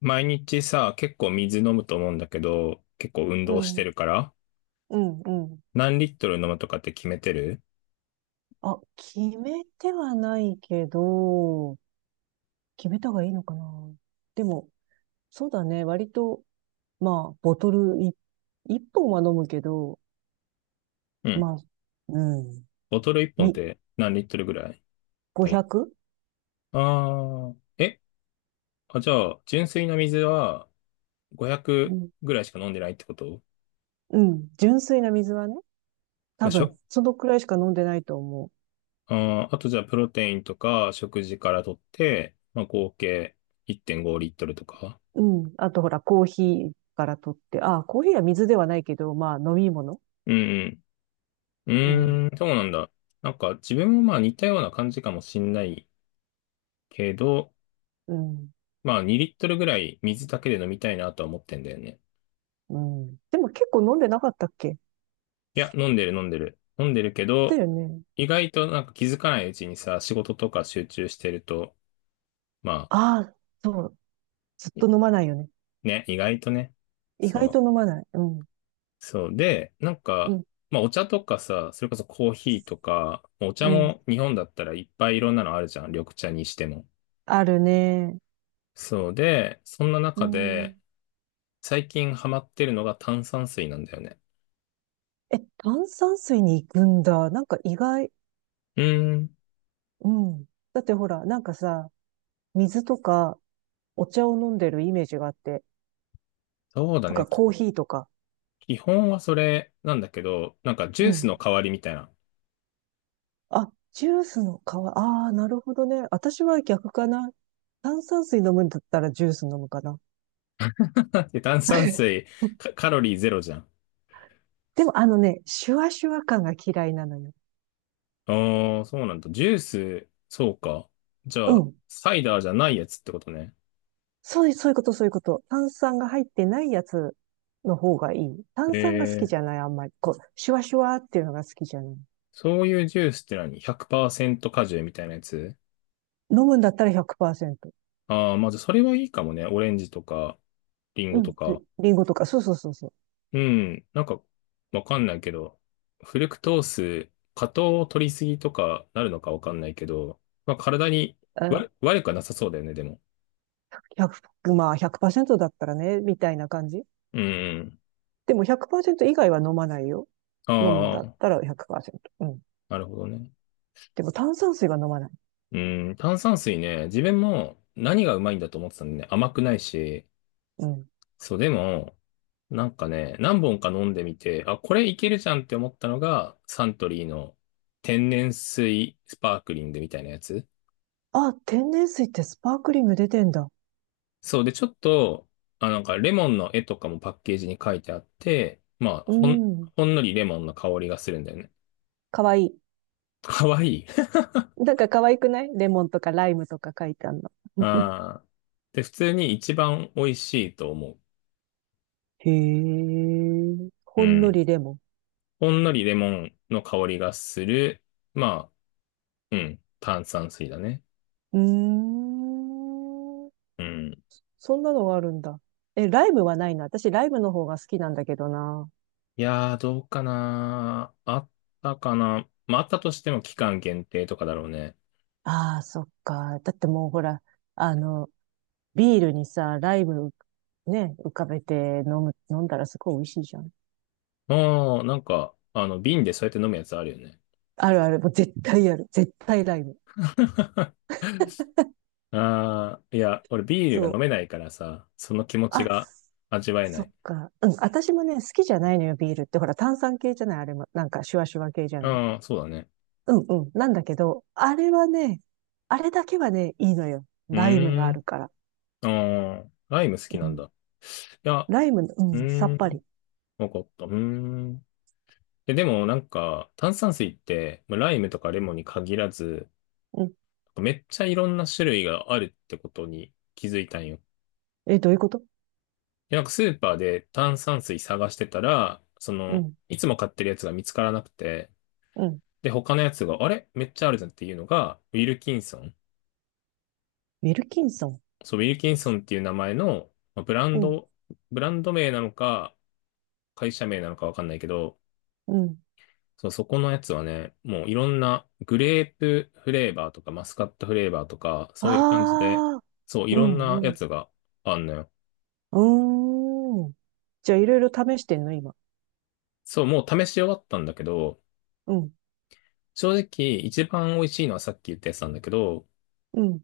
毎日さ、結構水飲むと思うんだけど、結構運う動しん、てるから、うん、うん。何リットル飲むとかって決めてる？あ、決めてはないけど、決めた方がいいのかな。でも、そうだね。割と、まあ、ボトルい一本は飲むけど、うん。まあ、うん、ボトル1本っみ、て何リットルぐらい？だい、 500？ あー、え、あ、じゃあ、純粋な水はう500ん、ぐらいしか飲んでないってこと？うん、純粋な水はね、ま多あ、し分、ょ、そのくらいしか飲んでないと思あー、あとじゃあ、プロテインとか食事から取って、まあ、合計1.5リットルとか。う。うん。あと、ほら、コーヒーから取って、あ、コーヒーは水ではないけど、まあ、飲み物。うんううん、ん。うーん、そうなんだ。なんか自分もまあ似たような感じかもしんないけど、うん、まあ、2リットルぐらい水だけで飲みたいなとは思ってんだよね。うん。でも結構飲んでなかったっけ？いや、飲んでる飲んでる。飲んでるけだど、よね。意外となんか気づかないうちにさ、仕事とか集中してると、まあ、ああ、そう。ずっい、と飲まないよね。ね、意外とね。意そ外とう。飲まない。うん。そう。で、なんうか、ん。まあ、お茶とかさ、それこそコーヒーとか、お茶うん。も日本だったらいっぱいいろんなのあるじゃん。緑茶にしても。あるね。そうで、そんなう中ん。で、最近ハマってるのが炭酸水なんだよね。え、炭酸水に行くんだ。なんか意外。うーん。うん。だってほら、なんかさ、水とかお茶を飲んでるイメージがあって、そうだとかね。コーヒーとか。基本はそれなんだけど、なんかジュうースのん。代わりみたいな。あ、ジュースの代わ、ああ、なるほどね。私は逆かな。炭酸水飲むんだったらジュース飲むかな。で炭酸水、カ、カロリーゼロじゃん。でもあのね、シュワシュワ感が嫌いなのよ。ああ、そうなんだ。ジュース、そうか。じゃうあ、ん。サイダーじゃないやつってことね。そういうこと、そういうこと。炭酸が入ってないやつの方がいい。炭酸が好きえじー、ゃない、あんまり。こう、シュワシュワっていうのが好きじゃない。そういうジュースって何？ 100% 果汁みたいなやつ？飲むんだったら100%。ああー、まあじゃあそれはいいかもね。オレンジとか、リンうゴん。とか。リンゴとか、そうそうそうそう。うん。なんか、わかんないけど、フルクトース、過糖を取りすぎとかなるのかわかんないけど、まあ、体に悪、あ、悪くはなさそうだよね、でも。100、まあ100%だったらね、みたいな感じ。うん。でも100%以外は飲まないよ。あ飲むんだっあ、たら100%。うん。なるほどね。でも炭酸水が飲まない。うん。炭酸水ね、自分も何がうまいんだと思ってたんでね、甘くないし、うん。そう、でも、なんかね、何本か飲んでみて、あ、これいけるじゃんって思ったのが、サントリーの天然水スパークリングみたいなやつ。あ、天然水ってスパークリング出てんだ。そうで、ちょっと、あ、なんかレモンの絵とかもパッケージに書いてあって、まあ、うほん、ん。ほんのりレモンの香りがするんだよね。かわいい。かわいい。なんか可愛くないレモンとかライムとか書いてあるの。ああ。で、普通に一番美味しいと思へえ、う。ほうんのん。りレモほんのりレモンの香りがする。まあ、うん。炭酸水だね。ン。うーん。うん。そんなのがあるんだ。え、ライムはないな。私、ライムの方が好きなんだけどな。いやー、どうかなあったかな、まあ、あったとしても期間限定とかだろうね。ああ、そっか。だってもうほら、あの、ビールにさ、ライム、ね、浮かべて飲んだらすごい美味しいじゃん。ああ、なんか、あの、瓶でそうやって飲むやつあるよね。あるある。もう絶対ある。絶対ライム。ああ、いや、俺ビールがそ飲めう。ないからさ、その気持ちあ、が味わえなそっい。か。うん。私もね、好きじゃないのよ、ビールって。ほら、炭酸系じゃない、あれも。なんか、シュワシュワ系じゃない。ああ、そうだね。うんうん。なんだけど、あれはね、あれだけはね、いいのよ。うライムがーあん。るから。ああ、ライム好きうなんん。だ。いや、ライムううん、さーっぱん。り。わかった。うーん。え、でもなんか、炭酸水って、まあライムとかレモンに限らず、うん。めっちゃいろんな種類があるってことに気づいたんよ。え、どういうこと？でなんかスーパーで炭酸水探してたら、そうの、ん、いつも買ってるやつが見つからなくて、うん。で、他のやつが、あれめっちゃあるじゃんっていうのが、ウィルキンソン。ウィルキンソン。そう、ウィルキンソンっていう名前の、まあブランうん、ド、ブランド名なのか、会社名なのかわかんないけど、うん。そう、そこのやつはね、もういろんなグレープフレーバーとかマスカットフレーバーとか、そういう感じで、ああ、そう、いうろんなん、やうん。つがあんのよ。うーん。じゃあ、いろいろ試してんの、今。そう、もう試し終わったんだけど、うん、正直一番美味しいのはさっき言ったやつなんだけど、うん、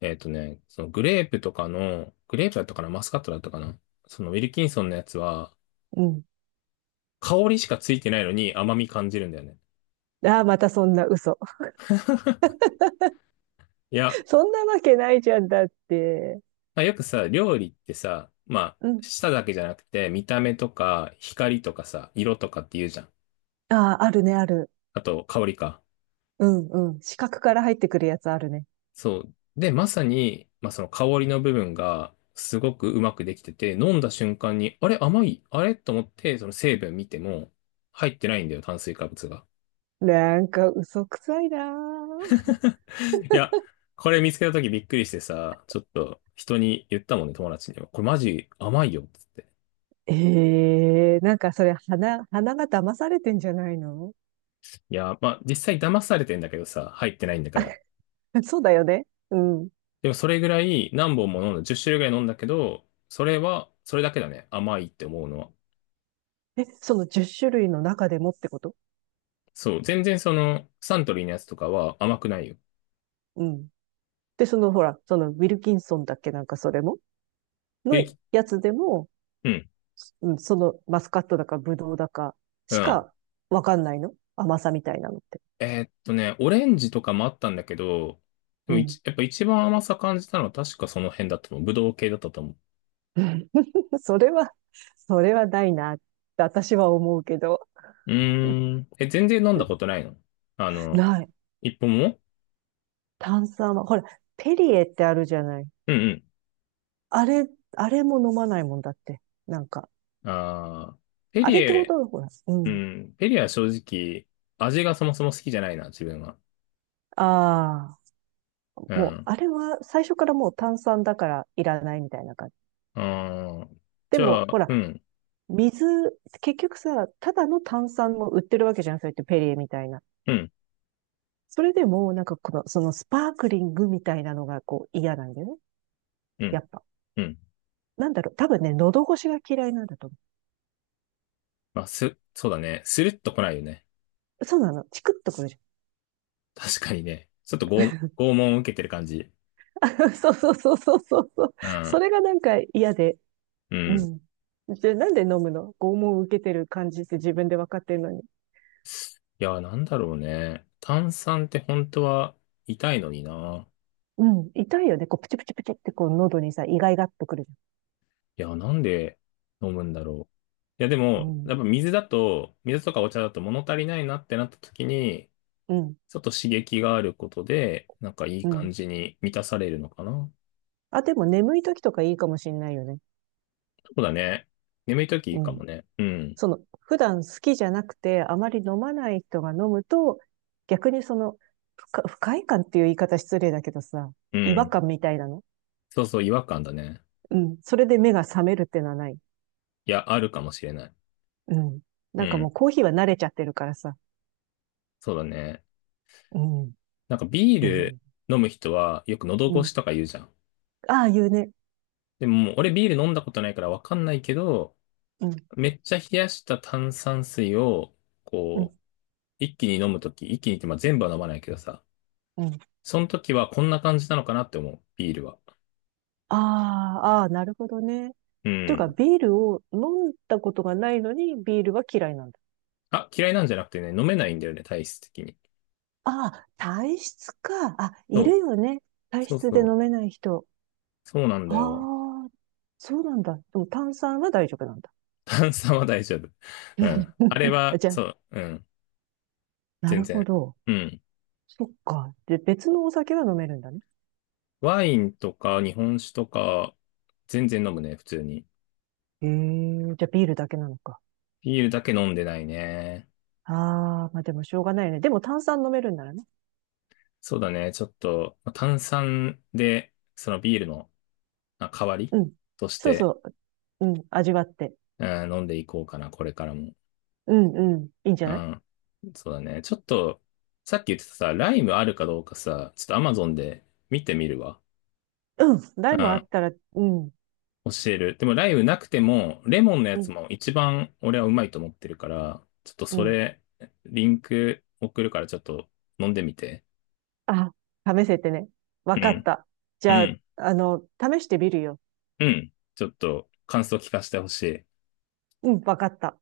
えっとね、そのグレープとかの、グレープだったかな、マスカットだったかな、そのウィルキンソンのやつは、うん。香りしかついてないのに甘み感じるんだよね。ああ、またそんな嘘。いや、そんなわけないじゃんだって。まあ、よくさ、料理ってさ、まあ、うん。舌だけじゃなくて、見た目とか、光とかさ、色とかって言うじゃん。ああ、あるね、ある。あと、香りか。うん、うん。四角から入ってくるやつあるね。そう。で、まさに、まあ、その香りの部分が、すごくうまくできてて、飲んだ瞬間に、あれ、甘い、あれ？と思って、その成分見ても、入ってないんだよ、炭水化物が。なんか嘘くさいなー。いや、これ見つけた時びっくりしてさ、ちょっと人に言ったもんね、友達にも。これマジ甘いよ、つって。ええなんかそれ、鼻が騙されてんじゃないの？ いや、まあ、実際騙されてんだけどさ、入ってないんだから。そうだよね。うん。でもそれぐらい何本も飲んだ、10種類ぐらい飲んだけど、それは、それだけだね。甘いって思うのは。え、その10種類の中でもってこと？そう、全然その、サントリーのやつとかは甘くないよ。うん。で、そのほら、そのウィルキンソンだっけ？なんかそれもピのリキ、やつでも、うん、うん、そのマスカットだかブドウだかうしん。かわかんないの甘さみたいなのって。ね、オレンジとかもあったんだけど、でうもん。一、やっぱ一番甘さ感じたのは確かその辺だったと思う。ぶどう系だったと思 それは、それはないなって私は思うけど。う。うーん。え、全然飲んだことないの？あの、ない。一本も？炭酸は、ほら、ペリエってあるじゃない。うんあれ、あれも飲まないもんだって。なんか、うん。ああ、ペあリれってほエ、とんどほら、ううん。ん、ペリエは正直、味がそもそも好きじゃないな、自分は。ああ、うもう、ん。あれは最初からもう炭酸だからいらないみたいな感じ。ああ、でじゃも、あ、ほら、うん、水、結局さ、ただの炭酸も売ってるわけじゃん、そうやってペリエみたいな。うん、それでも、なんかそのスパークリングみたいなのがこう嫌なんだよね。うやん、っぱ。うん。なんだろう、多分ね、喉越しが嫌いなんだと思まあ、す、そうだね。スルッと来ないよね。う。そうなの、チクッとくるじゃ確かにね。ちょっと拷、拷問を受けてる感じ。ん。そうそうそうそうそうそう。うそん、れがなんか嫌で、ううん。ん。じゃあなんで飲むの？拷問を受けてる感じって自分で分かってるのに。いや、なんだろうね。炭酸って本当は痛いのにな。うん。痛いよね。こう、プチプチプチってこう、喉にさ、イガイガっとくるじいや、なんで飲むんだろう。いや、でゃん。も、うやん。っぱ水だと、水とかお茶だと物足りないなってなった時に、うん。ちょっと刺激があることで、なんかいいう感ん。じに満たされるのかな。あ、でも眠い時とかいいかもしんないよね。そうだね。眠い時いいうかん。もね。うん。その、普段好きじゃなくて、あまり飲まない人が飲むと、逆にその、不快感っていう言い方失礼だけどさ、う違和ん。感みたいなの。そうそう、違和感だね。うん。それで目が覚めるってのはない？いや、あるかもしれない。うん。うなんかもん。うコーヒーは慣れちゃってるからさ。そうだね。うん。なんかビーへルえ。飲む人はよく喉う越しん。とか言うじゃん。ああいうね、でももう俺ビール飲んだことないからわかんないけど、うん、めっちゃ冷やした炭酸水を、うこん、う、一気に飲むとき、一気にってまあ全部は飲まないけどさ、うん。その時はこんな感じなのかなって思う、ビールは。ああ、ああ、なるほどね。っうていうか、ん。ビールを飲んだことがないのに、ビールは嫌いなんだ。あ、嫌いなんじゃなくてね、飲めないんだよね、体質的に。ああ、体質か。あ、そいう。るよね。体そう質でそう。飲めない人。そうなんあだよ。あ、そうなんだ。でも炭酸は大丈夫なんだ。炭酸は大丈夫。うん。あれ は、じゃあ、そう、うん。な全るほ然。ど。うん。そっか。で、別のお酒は飲めるんだね。ワインとか日本酒とか、全然飲むね、普通に。へえ、じゃあビールだけなのか。ビールだけ飲んでないね。ああ、まあでもしょうがないよね。でも炭酸飲めるんならね。そうだね、ちょっと、まあ炭酸で、そのビールのまあ代わりうん。としそうて、そう。うん。味わって。うん、飲んでいこうかな、これからも。うんうん。いいんじゃうない？ん。そうだね。ちょっと、さっき言ってたさ、ライムあるかどうかさ、ちょっとアマゾンで見てみるわ。うん。う台もあん。ったら、うん、教える。でもライブなくても、レモンのやうつん、も一番俺はうまいと思ってるから、ちょっとうそん。れ、リンク送るからちょっと飲んでみて。あ、試せってね。わうかっん、た。じうゃあ、ん、あの、試してみるよ。うん。ちょっと感想聞かせてほしい。うん、わかった。